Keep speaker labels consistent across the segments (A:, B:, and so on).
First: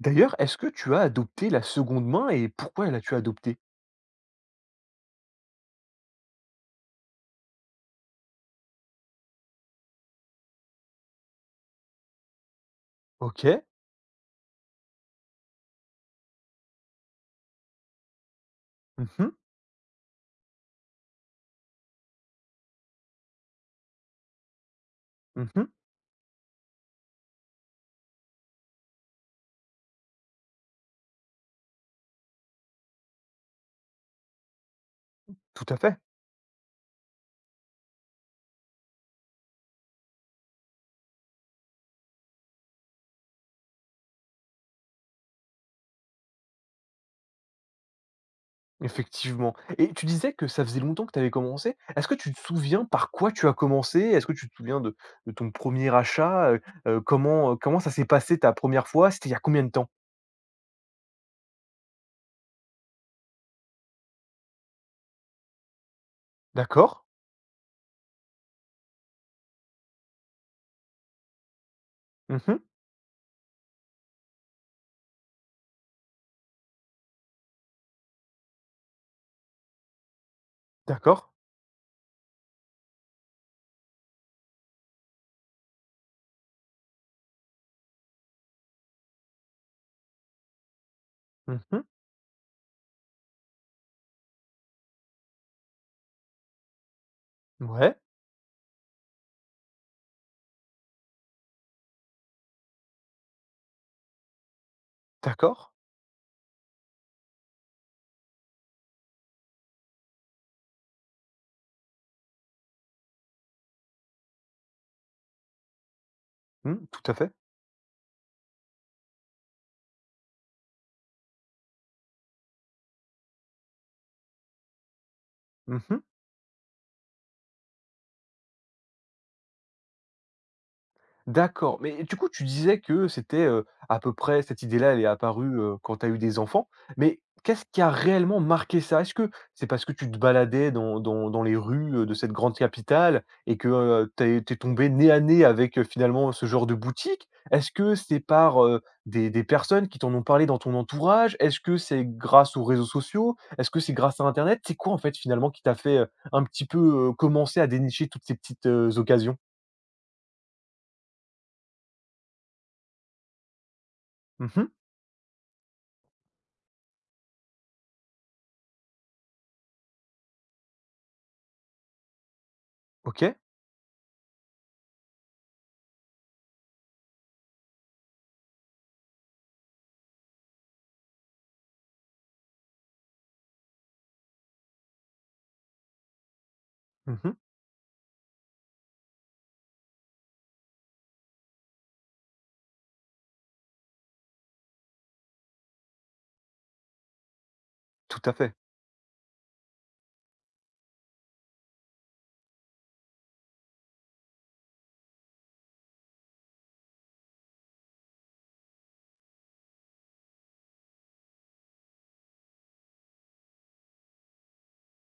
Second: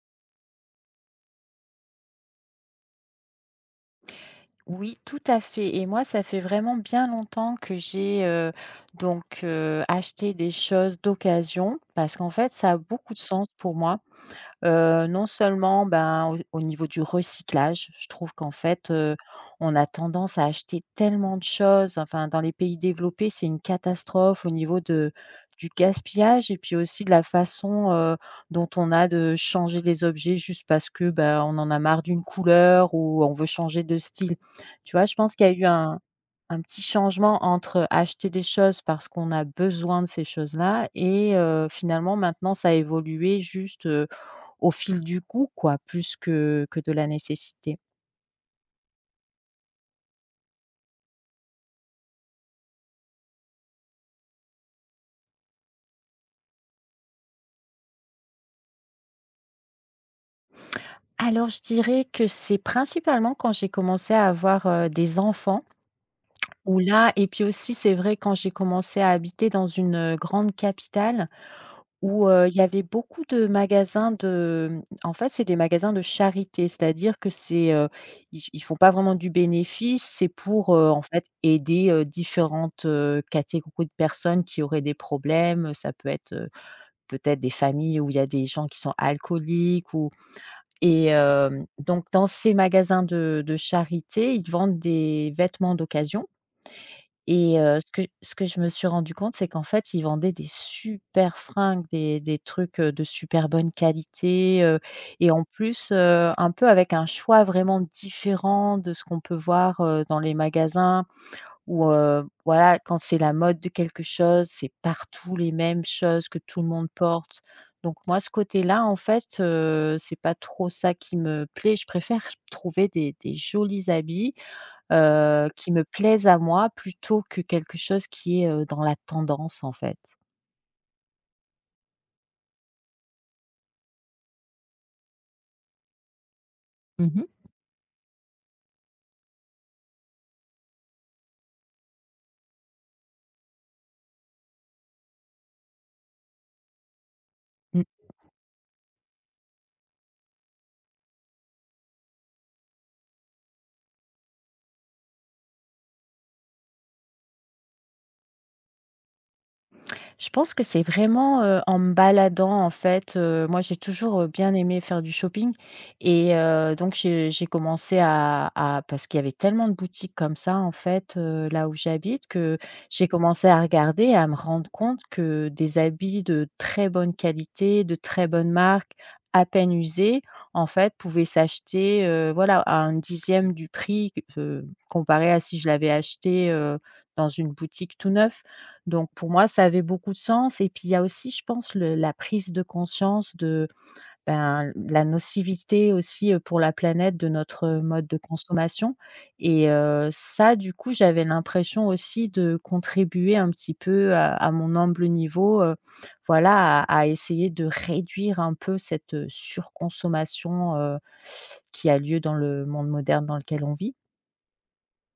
A: D'ailleurs, est-ce que tu as adopté la seconde main et pourquoi l'as-tu adoptée?
B: Oui, tout à fait et moi, ça fait vraiment bien longtemps que j'ai, donc acheté des choses d'occasion parce qu'en fait, ça a beaucoup de sens
A: OK.
B: pour moi. Non seulement, ben, au niveau du recyclage, je trouve qu'en fait,
A: Mmh mh.
B: on a tendance à acheter tellement de choses, enfin, dans les pays développés, c'est une catastrophe au niveau de
A: Mmh.
B: du gaspillage et puis aussi de la façon, dont on a de changer les objets juste parce que, ben on en a marre d'une couleur ou on veut changer de style. Tu vois? Je pense qu'il y a eu
A: Tout à fait,
B: un petit changement entre acheter des choses parce qu'on a besoin de ces choses-là et finalement maintenant ça a évolué juste, au fil du goût quoi, plus que de la nécessité.
A: effectivement et tu disais que ça faisait longtemps que tu avais commencé. Est-ce que tu te souviens par quoi tu as commencé? Est-ce que tu te souviens de ton premier achat? Comment ça s'est passé ta première fois? C'était il y a combien de temps?
B: Alors je dirais que c'est principalement quand j'ai commencé à avoir, des enfants ou
A: D'accord.
B: là et puis aussi c'est vrai quand j'ai commencé à habiter dans une, grande capitale où, il
A: Mmh.
B: y avait beaucoup de magasins en fait c'est des magasins de charité. C'est-à-dire que c'est, ils font pas vraiment du bénéfice, c'est pour, en
A: D'accord.
B: fait aider, différentes, catégories de personnes qui auraient des problèmes. Ça peut être, peut-être des familles où il y a des gens qui sont alcooliques ou et
A: Mmh.
B: donc dans ces magasins de charité, ils vendent des vêtements d'occasion et ce
A: Ouais.
B: que ce que je me suis rendu compte, c'est qu'en fait, ils vendaient des super fringues, des trucs, de super bonne qualité, et en
A: D'accord.
B: plus, un peu avec un choix vraiment différent de ce qu'on peut voir, dans les magasins. Ou, voilà, quand c'est la mode de quelque chose, c'est partout les mêmes choses que tout le
A: Mmh.
B: monde
A: Tout à fait.
B: porte. Donc moi, ce côté-là, en fait, c'est pas trop ça qui me plaît. Je préfère trouver des jolis habits, qui me
A: Mmh.
B: plaisent à moi plutôt que quelque chose qui est, dans la tendance, en fait.
A: D'accord, mais du coup, tu disais que c'était, à peu près cette idée-là, elle est apparue, quand tu as eu des enfants, mais
B: Mmh.
A: qu'est-ce qui a réellement marqué ça? Est-ce que c'est parce que tu te baladais dans les rues, de cette grande capitale et que, tu es tombé nez à nez avec, finalement, ce genre de boutique? Est-ce que c'est par, des personnes qui t'en ont parlé dans ton entourage? Est-ce que c'est grâce aux réseaux sociaux? Est-ce que c'est grâce à internet? C'est quoi, en fait, finalement, qui t'a fait, un petit peu, commencer à dénicher toutes ces petites, occasions?
B: Je pense que c'est vraiment, en me baladant en fait, moi j'ai toujours, bien
A: Mmh.
B: aimé faire du shopping et donc j'ai commencé à parce qu'il y avait tellement de boutiques comme ça en fait, là où j'habite que j'ai
A: OK.
B: commencé à regarder et à me rendre compte que des habits de très bonne qualité, de très bonne marque, à peine usés, en fait pouvaient s'acheter, voilà à un dixième du prix, comparé à si je l'avais acheté, dans
A: Mmh.
B: une boutique tout neuf. Donc pour moi, ça avait beaucoup de sens et puis il y a aussi, je pense, le la prise de conscience de, ben, la nocivité aussi, pour la planète de notre, mode de
A: Tout à fait.
B: consommation et ça, du coup, j'avais l'impression aussi de contribuer un petit peu à mon humble niveau, voilà, à essayer de réduire un peu cette, surconsommation, qui a lieu dans le monde moderne dans lequel on vit.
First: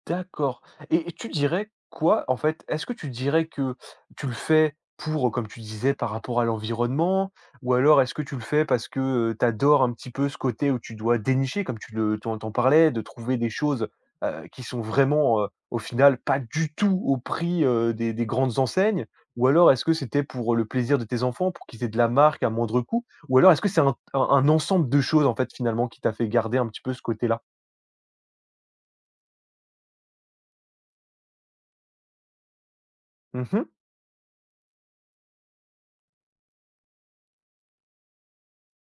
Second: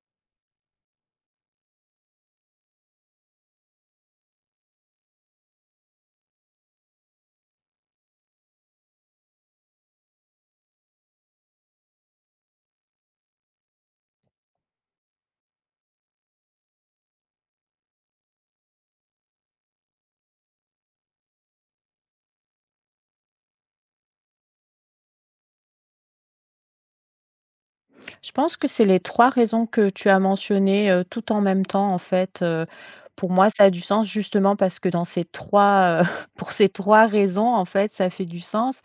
A: D'accord et tu dirais quoi, en fait? Est-ce que tu dirais que tu le fais pour, comme tu disais, par rapport à l'environnement? Ou alors est-ce que tu le fais parce que, tu adores un petit peu ce côté où tu dois dénicher, comme tu en parlais, de trouver des choses, qui sont vraiment, au final, pas du tout au prix, des grandes enseignes? Ou alors est-ce que c'était pour le plaisir de tes enfants, pour qu'ils aient de la marque à moindre coût? Ou alors est-ce que c'est un ensemble de choses, en fait, finalement, qui t'a fait garder un petit peu ce côté-là?
B: Je pense que c'est les 3 raisons que tu as mentionnées, tout en même temps, en fait, pour
A: Mmh
B: moi,
A: mh.
B: ça a du sens justement parce que dans ces 3, pour ces 3 raisons, en fait, ça fait du sens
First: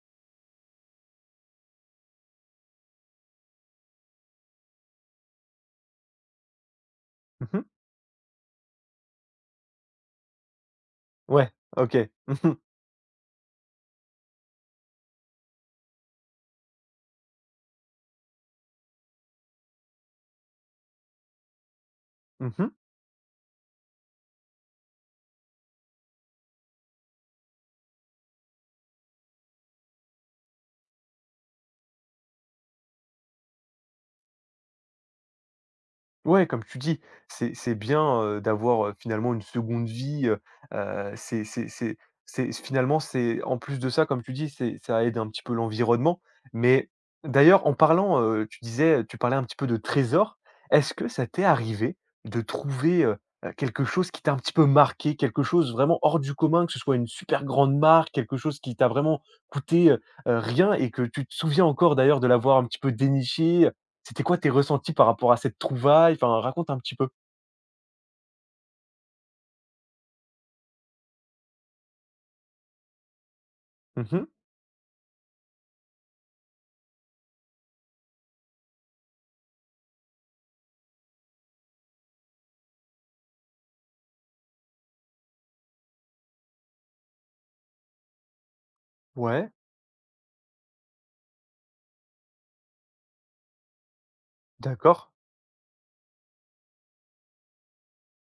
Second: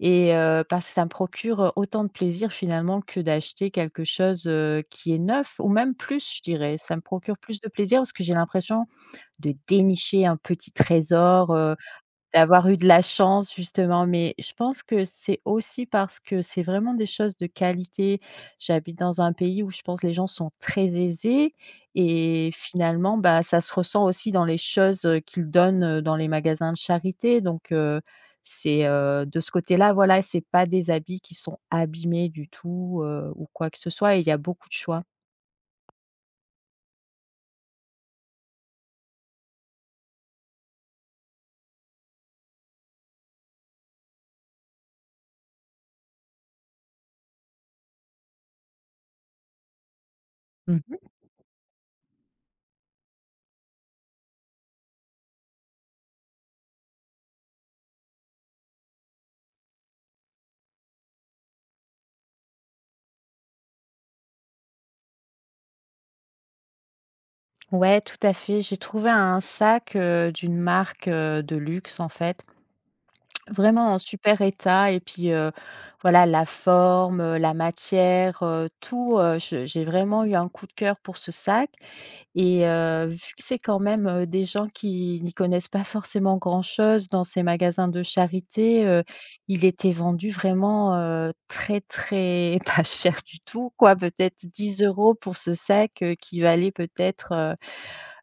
B: et parce que ça me procure, autant de plaisir finalement que d'acheter quelque chose, qui est neuf ou même plus, je dirais. Ça me procure plus
A: Mmh.
B: de plaisir parce que j'ai l'impression de dénicher un petit
A: Ouais,
B: trésor,
A: OK. Mmh mh.
B: d'avoir eu de la chance justement, mais je pense que c'est aussi parce que c'est vraiment des choses de qualité. J'habite dans un pays où je pense les gens sont très aisés et
A: Mmh.
B: finalement, bah, ça se ressent aussi dans les choses, qu'ils donnent, dans les magasins de charité donc c'est, de ce côté-là, voilà, c'est pas des habits qui sont abîmés du tout, ou quoi que ce soit et il y a beaucoup de choix.
A: Ouais, comme tu dis, c'est bien, d'avoir, finalement une seconde vie. Heu heu, c'est c'est c'est c'est finalement, c'est en plus de ça, comme tu dis, c'est ça aide un petit peu l'environnement. Mais d'ailleurs, en parlant, tu parlais un petit peu de trésor. Est-ce
B: Mmh.
A: que ça t'est arrivé de trouver, quelque chose qui t'a un petit peu marqué, quelque chose vraiment hors du commun, que ce soit une super grande marque, quelque chose qui t'a vraiment coûté, rien et que tu te souviens encore d'ailleurs de l'avoir un petit peu déniché. C'était quoi tes ressentis par rapport à cette trouvaille? Enfin, raconte un petit peu.
B: Ouais, tout à fait. J'ai trouvé un sac, d'une marque, de luxe en fait. Vraiment en
A: Mmh.
B: super état et puis, voilà la forme, la matière, tout, je j'ai vraiment eu un coup de cœur pour ce sac et vu que c'est quand même, des gens qui n'y connaissent pas forcément grand-chose dans ces magasins de charité,
A: Ouais,
B: il était vendu vraiment, très, très pas cher du tout quoi, peut-être dix
A: d'accord.
B: euros pour ce sac, qui valait peut-être,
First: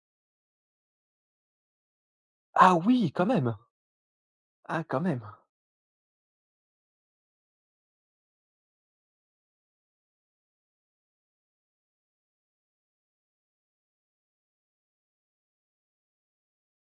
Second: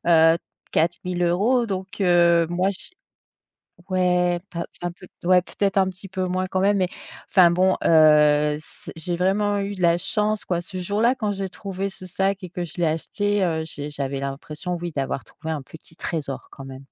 B: heu, 4 000 €. Donc, moi.
A: Ah oui, quand même!
B: Ouais, pas
A: Ah
B: enfin,
A: quand
B: peut
A: même.
B: ouais, peut-être un petit peu moins quand même, mais enfin bon, c j'ai vraiment eu de la chance, quoi. Ce jour-là, quand j'ai trouvé ce sac et que je l'ai acheté, j'avais l'impression, oui, d'avoir trouvé un petit trésor quand même.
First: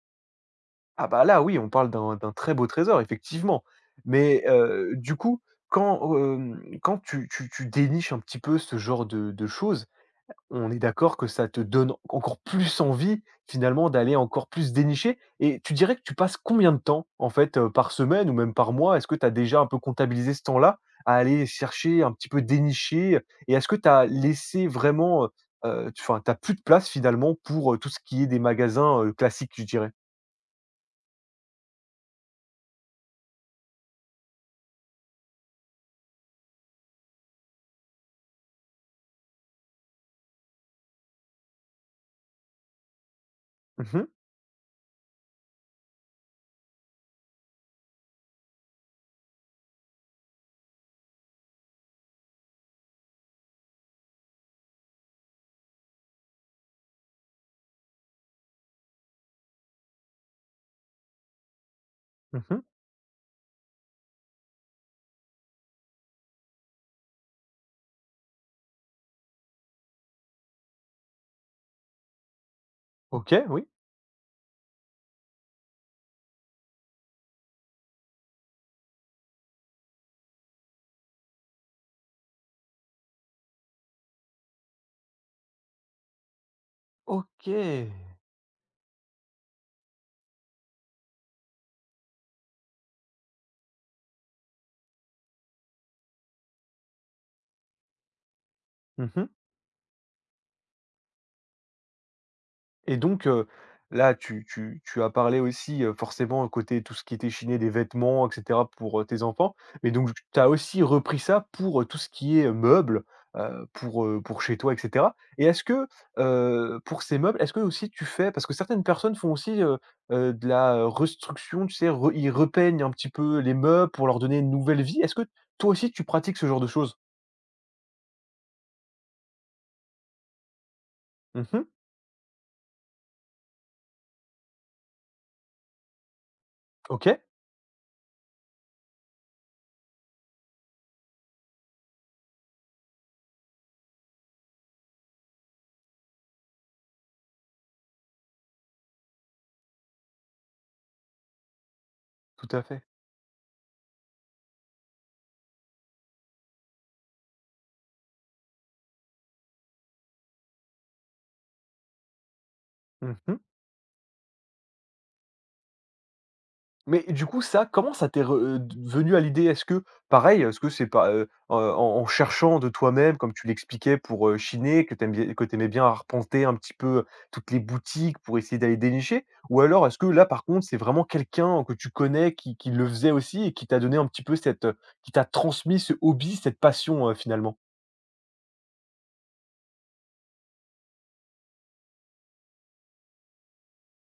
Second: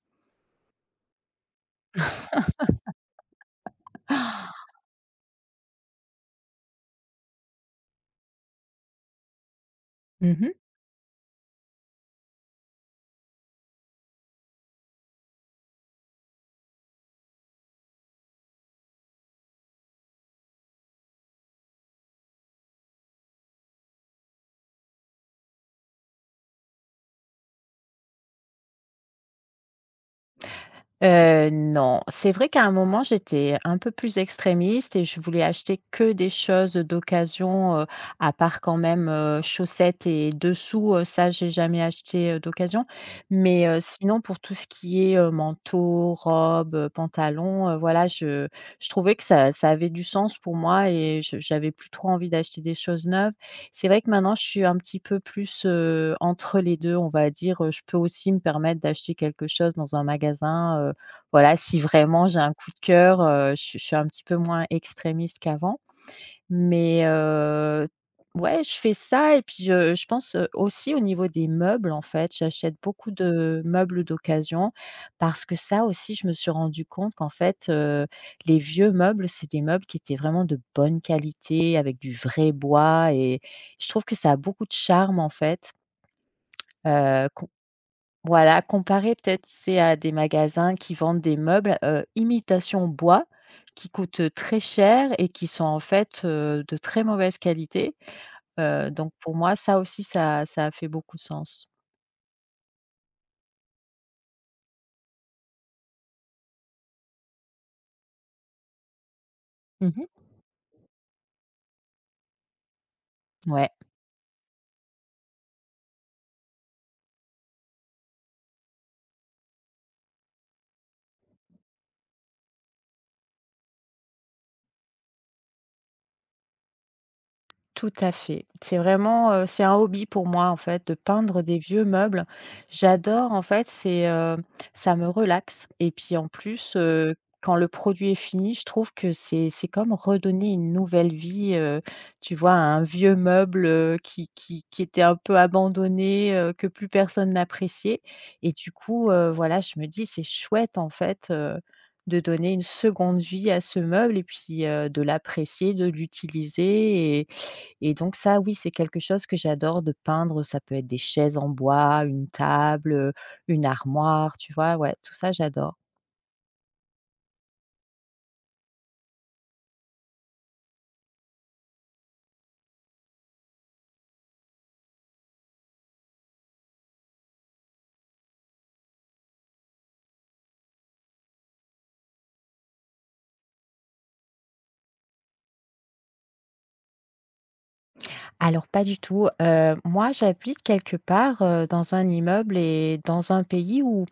A: Ah bah là, oui, on parle d'un très beau trésor, effectivement. Mais, du coup, quand tu déniches un petit peu ce genre de choses,
B: Mmh.
A: on est d'accord que ça te donne encore plus envie, finalement, d'aller encore plus dénicher et tu dirais que tu passes combien de temps, en fait, par semaine ou même par mois? Est-ce que tu as déjà un peu comptabilisé ce temps-là à aller chercher, un petit peu dénicher? Et est-ce que tu as laissé vraiment, tu enfin, tu plus de place, finalement, pour, tout ce qui est des magasins, classiques, je dirais?
B: Non, c'est vrai qu'à un moment, j'étais un peu plus extrémiste et je voulais acheter que des choses d'occasion, à part quand même, chaussettes et dessous, ça j'ai jamais acheté, d'occasion. Mais,
A: Mmh mh.
B: sinon pour tout ce qui est, manteau, robe, pantalon, voilà, je trouvais que ça avait du sens pour moi et je j'avais plus trop envie d'acheter des choses neuves. C'est vrai que maintenant, je suis un petit peu plus, entre les 2, on va dire, je peux aussi me permettre d'acheter quelque chose dans un magasin, voilà, si vraiment j'ai un
A: Mmh.
B: coup de cœur, je suis un petit peu moins extrémiste qu'avant. Mais ouais, je fais ça et puis, je pense, aussi au niveau des meubles, en fait, j'achète beaucoup
A: OK,
B: de
A: oui.
B: meubles d'occasion parce que ça aussi, je me suis rendu compte qu'en fait, les vieux meubles, c'est des meubles qui étaient vraiment de bonne qualité avec du vrai bois et je trouve que ça a beaucoup de charme, en fait, heu
A: OK.
B: voilà, comparer peut-être, c'est à des magasins qui vendent des meubles, imitation bois, qui coûtent très cher et qui sont en fait, de très mauvaise qualité. Donc
A: Mmh.
B: pour moi, ça aussi, ça a fait beaucoup de sens.
A: Et donc, là, tu as parlé aussi, forcément, côté tout ce qui était chiné des vêtements, et cetera, pour, tes enfants. Mais
B: Mmh.
A: donc, tu as aussi repris ça pour, tout ce qui est, meubles, heu,
B: Ouais.
A: pour, heu, pour chez toi, et cetera. Et est-ce que, pour ces meubles, est-ce que aussi tu fais parce que certaines personnes font aussi, de la, restruction, tu sais, re ils repeignent un petit peu les meubles pour leur donner une nouvelle vie. Est-ce que toi aussi tu pratiques ce genre de choses?
B: Tout à fait. C'est vraiment, c'est un hobby pour moi, en fait, de peindre des
A: Mmh.
B: vieux meubles. J'adore, en fait, ça me relaxe et puis, en plus,
A: OK,
B: quand le produit est fini, je trouve que c'est comme redonner une nouvelle vie, tu vois, à un vieux meuble, qui était un peu abandonné, que plus personne n'appréciait et du coup, voilà, je me dis: «C'est chouette, en fait, de
A: tout
B: donner une
A: à fait.
B: seconde vie à ce meuble et puis, de l'apprécier, de l'utiliser». Et donc ça, oui, c'est quelque chose que j'adore de peindre. Ça peut être des chaises en bois, une table,
A: Mmh.
B: une armoire, tu vois? Ouais, tout ça, j'adore.
A: Mais du coup, ça, comment ça t'est re d venu à l'idée? Est-ce que pareil, est-ce que c'est pas, en cherchant de toi-même, comme tu l'expliquais pour, chiner, que tu bien arpenter un petit peu toutes les boutiques pour essayer d'aller dénicher? Ou alors est-ce que là, par contre, c'est vraiment quelqu'un que tu connais qui le faisait aussi et qui t'a donné un petit peu qui t'a transmis ce hobby, cette passion, finalement?
B: Alors pas du tout, moi, j'habite quelque part, dans un immeuble et dans un pays où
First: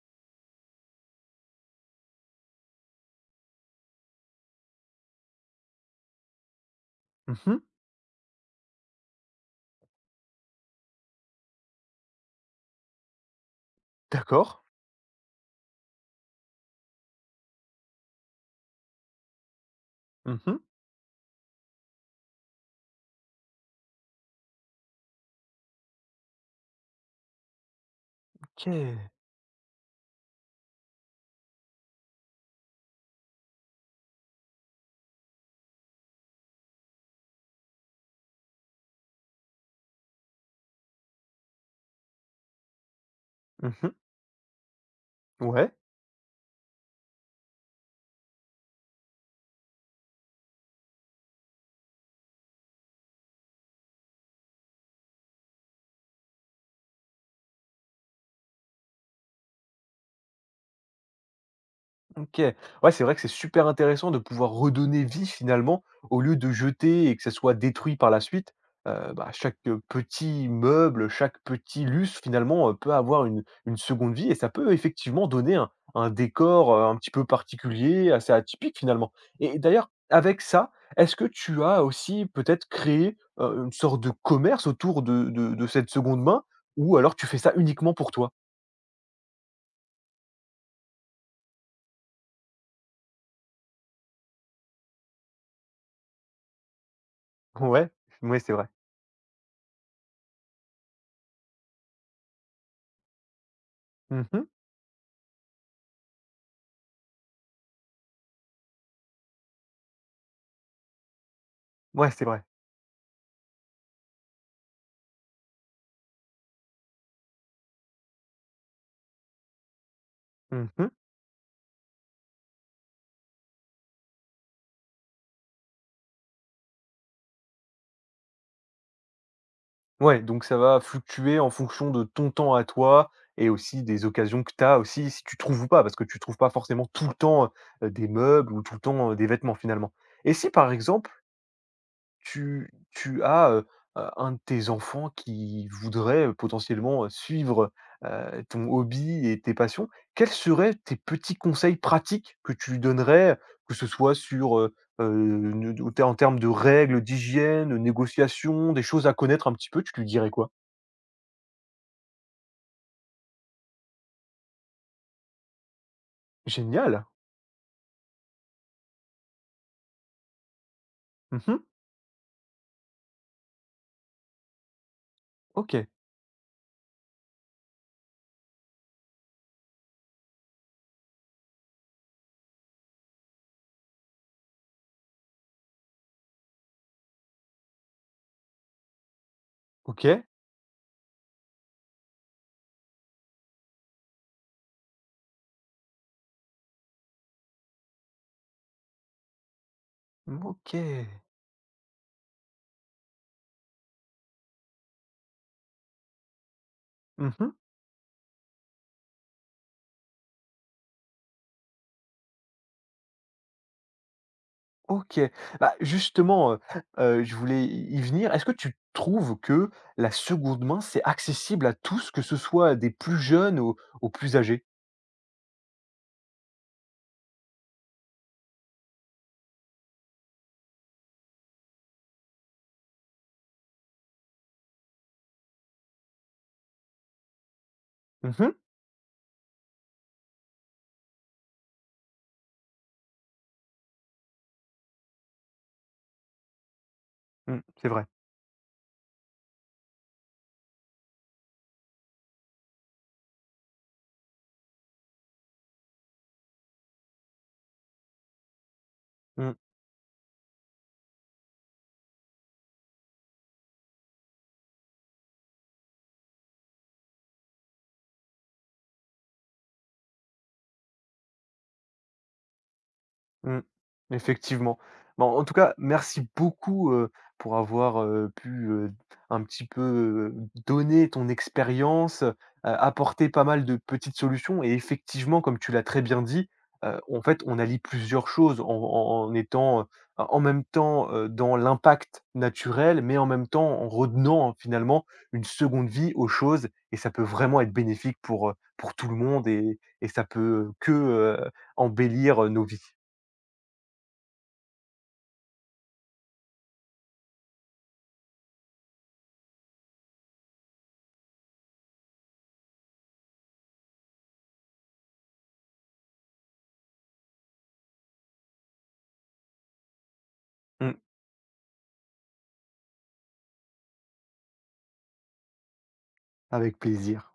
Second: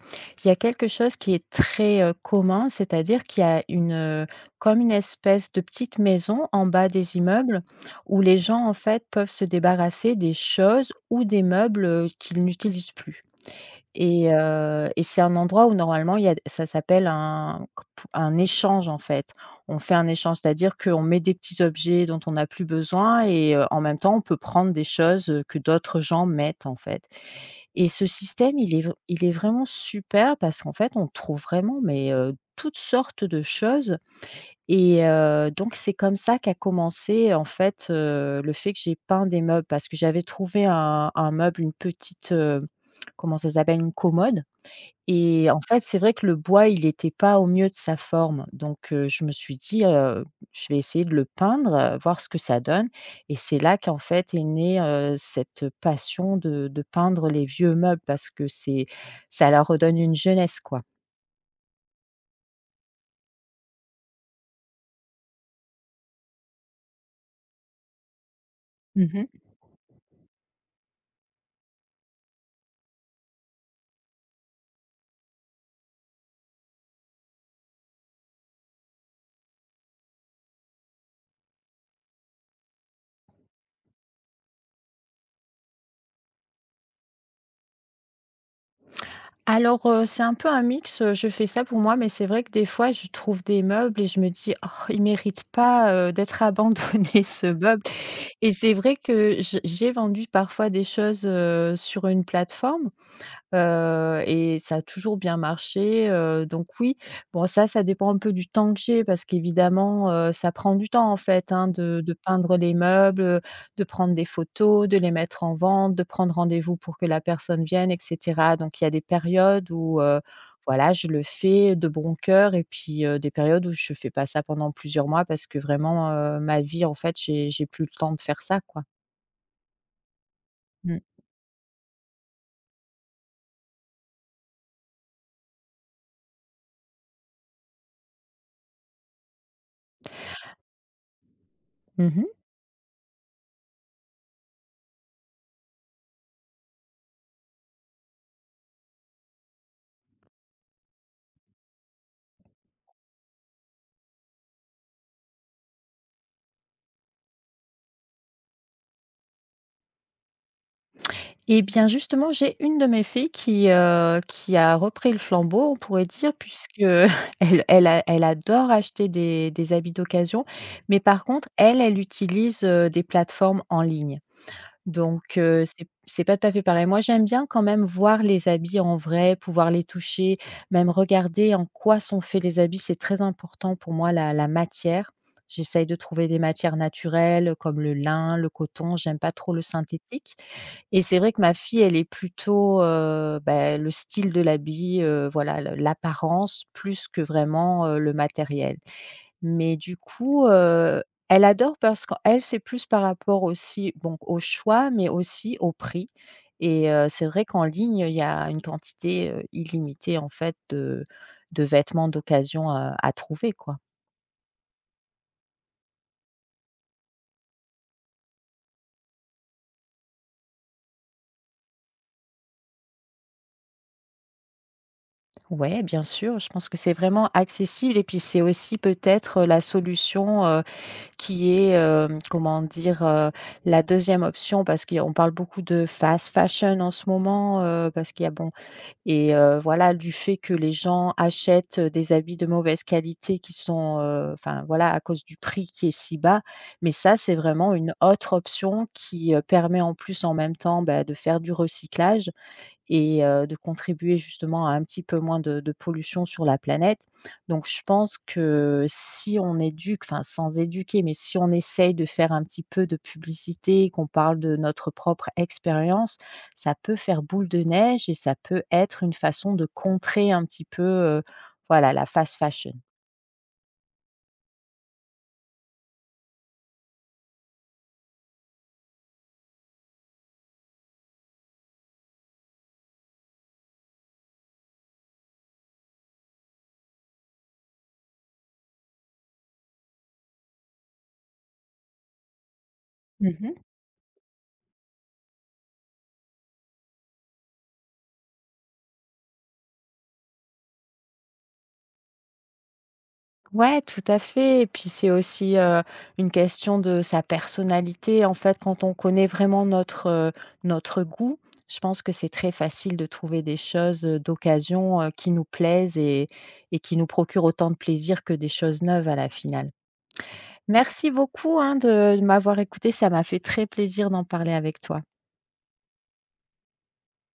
B: il y a quelque chose qui est très, commun, c'est-à-dire qu'il y a une, comme une espèce de petite maison en bas des
A: Mmh.
B: immeubles où les gens, en fait, peuvent se débarrasser des choses ou des meubles, qu'ils n'utilisent plus. Et
A: D'accord.
B: heu et c'est un endroit où normalement il y a ça s'appelle un échange en fait. On fait un échange,
A: Mmh.
B: c'est-à-dire qu'on met des petits objets dont on n'a plus besoin et en même temps on peut prendre des choses, que d'autres gens mettent en fait et ce système
A: OK.
B: il est vraiment super parce qu'en fait on trouve vraiment toutes sortes de choses et donc c'est comme ça qu'a commencé en fait, le fait que j'ai peint des meubles parce que j'avais trouvé un meuble, une petite, comment ça s'appelle? Une
A: Mmh.
B: commode. Et en
A: Ouais.
B: fait, c'est vrai que le bois, il n'était pas au mieux de sa forme. Donc, je me suis dit, «Je vais essayer de le peindre, voir ce que ça donne» et c'est là qu'en fait est née, cette passion de peindre les vieux meubles parce que c'est ça leur redonne une jeunesse, quoi.
A: OK. Ouais, c'est vrai que c'est super intéressant de pouvoir redonner vie finalement, au lieu de jeter et que ça soit détruit par la suite. Heu,
B: Mmh.
A: bah, chaque, petit meuble, chaque petit lustre finalement, peut avoir une seconde vie et ça peut effectivement donner un décor, un petit peu particulier, assez atypique finalement. Et d'ailleurs, avec ça, est-ce que tu as aussi peut-être créé, une sorte de commerce autour de cette seconde main? Ou alors tu fais ça uniquement pour toi?
B: Alors, c'est un peu un mix, je fais ça pour moi, mais c'est vrai que des fois je trouve des meubles et je me dis: «Oh, il mérite pas, d'être abandonné ce meuble»
A: Ouais, ouais,
B: et
A: c'est vrai.
B: c'est vrai que je j'ai vendu parfois des choses, sur une plateforme.
A: Mmh.
B: Et ça a toujours bien marché, donc oui. Bon ça dépend un peu du temps que j'ai parce qu'évidemment, ça prend du temps en fait, hein, de
A: Ouais,
B: de
A: c'est vrai.
B: peindre les meubles, de prendre des photos, de les mettre en vente, de prendre rendez-vous pour que la personne vienne et cetera. Donc il y a des périodes où,
A: Mmh.
B: voilà, je le fais de bon cœur et puis, des périodes où je fais pas ça pendant plusieurs mois parce que vraiment, ma vie en fait, j'ai plus le temps de faire ça, quoi.
A: Ouais, donc ça va
B: Mmh.
A: fluctuer en fonction de ton temps à toi et aussi des occasions que tu as aussi, si tu trouves ou pas, parce que tu trouves pas forcément tout le temps, des meubles ou tout le temps, des vêtements finalement. Et si par exemple
B: Mmh.
A: tu as, un de tes enfants qui voudrait, potentiellement, suivre, ton hobby et tes passions, quels seraient tes petits conseils pratiques que tu lui donnerais, que ce soit sur, ne en termes de règles, d'hygiène, de négociations, des choses à connaître un petit peu, tu lui dirais quoi?
B: Et bien, justement, j'ai une de mes filles qui a repris le flambeau, on pourrait dire, puisque
A: Génial.
B: elle adore acheter des habits d'occasion, mais par contre,
A: Mmh.
B: elle, elle utilise, des plateformes en ligne. Donc, c'est
A: OK,
B: c'est pas tout à fait pareil. Moi, j'aime bien quand même voir les habits en vrai, pouvoir les toucher, même regarder en quoi sont faits les habits. C'est très important pour moi la matière. J'essaye de trouver des matières naturelles, comme le lin, le coton, j'aime pas trop le
A: OK,
B: synthétique. Et c'est vrai que ma fille, elle est plutôt, bah, le style de l'habit, voilà le l'apparence plus que vraiment, le matériel. Mais du
A: mmh,
B: coup,
A: OK.
B: elle adore parce qu'elle, c'est plus par rapport aussi bon au choix, mais aussi au prix et c'est vrai
A: Mmh.
B: qu'en ligne, il y a une quantité, illimitée en fait de vêtements d'occasion, à trouver quoi.
A: OK. Bah, justement, je voulais y venir. Est-ce que tu trouves que la seconde main, c'est accessible à tous, que ce soit des plus jeunes aux plus âgés?
B: Ouais, bien sûr, je pense que c'est vraiment accessible et puis c'est aussi peut-être la solution, qui est, comment dire? La deuxième option parce qu'on parle beaucoup de fast fashion en ce moment, parce qu'il y a
A: Mmh
B: bon
A: mh.
B: et voilà, du fait que les gens achètent, des habits de mauvaise qualité qui sont, enfin, voilà, à cause du prix qui est si bas. Mais ça, c'est
A: Mmh,
B: vraiment
A: c'est
B: une
A: vrai.
B: autre option qui, permet en plus, en même temps, bah, de faire du recyclage et de contribuer justement à un petit peu moins de pollution sur la planète. Donc je pense que si
A: Mmh.
B: on éduque, enfin sans éduquer, mais si on essaye de faire un petit peu de publicité, qu'on parle de notre propre expérience, ça peut faire boule de neige et ça peut être une façon de contrer un petit peu, voilà la fast fashion.
A: Mmh. Effectivement. Bon, en tout cas, merci beaucoup, pour avoir, pu, un petit peu, donner ton expérience, apporter pas mal de petites solutions et effectivement, comme tu l'as très bien dit, en fait, on allie plusieurs choses en étant, en même temps, dans l'impact naturel, mais en même
B: Mmh.
A: temps en redonnant finalement une seconde vie aux choses et ça peut vraiment être bénéfique pour tout le monde et ça peut que, embellir, nos vies.
B: Ouais, tout à fait. Et puis c'est aussi, une question de sa personnalité. En fait, quand on connaît vraiment notre goût, je pense que c'est très facile de trouver des choses, d'occasion, qui nous plaisent et qui nous procurent autant de plaisir que des choses neuves à la finale.
A: Mmh.
B: Merci beaucoup, hein, de m'avoir écoutée, ça m'a fait très plaisir d'en parler avec toi.
A: Avec plaisir.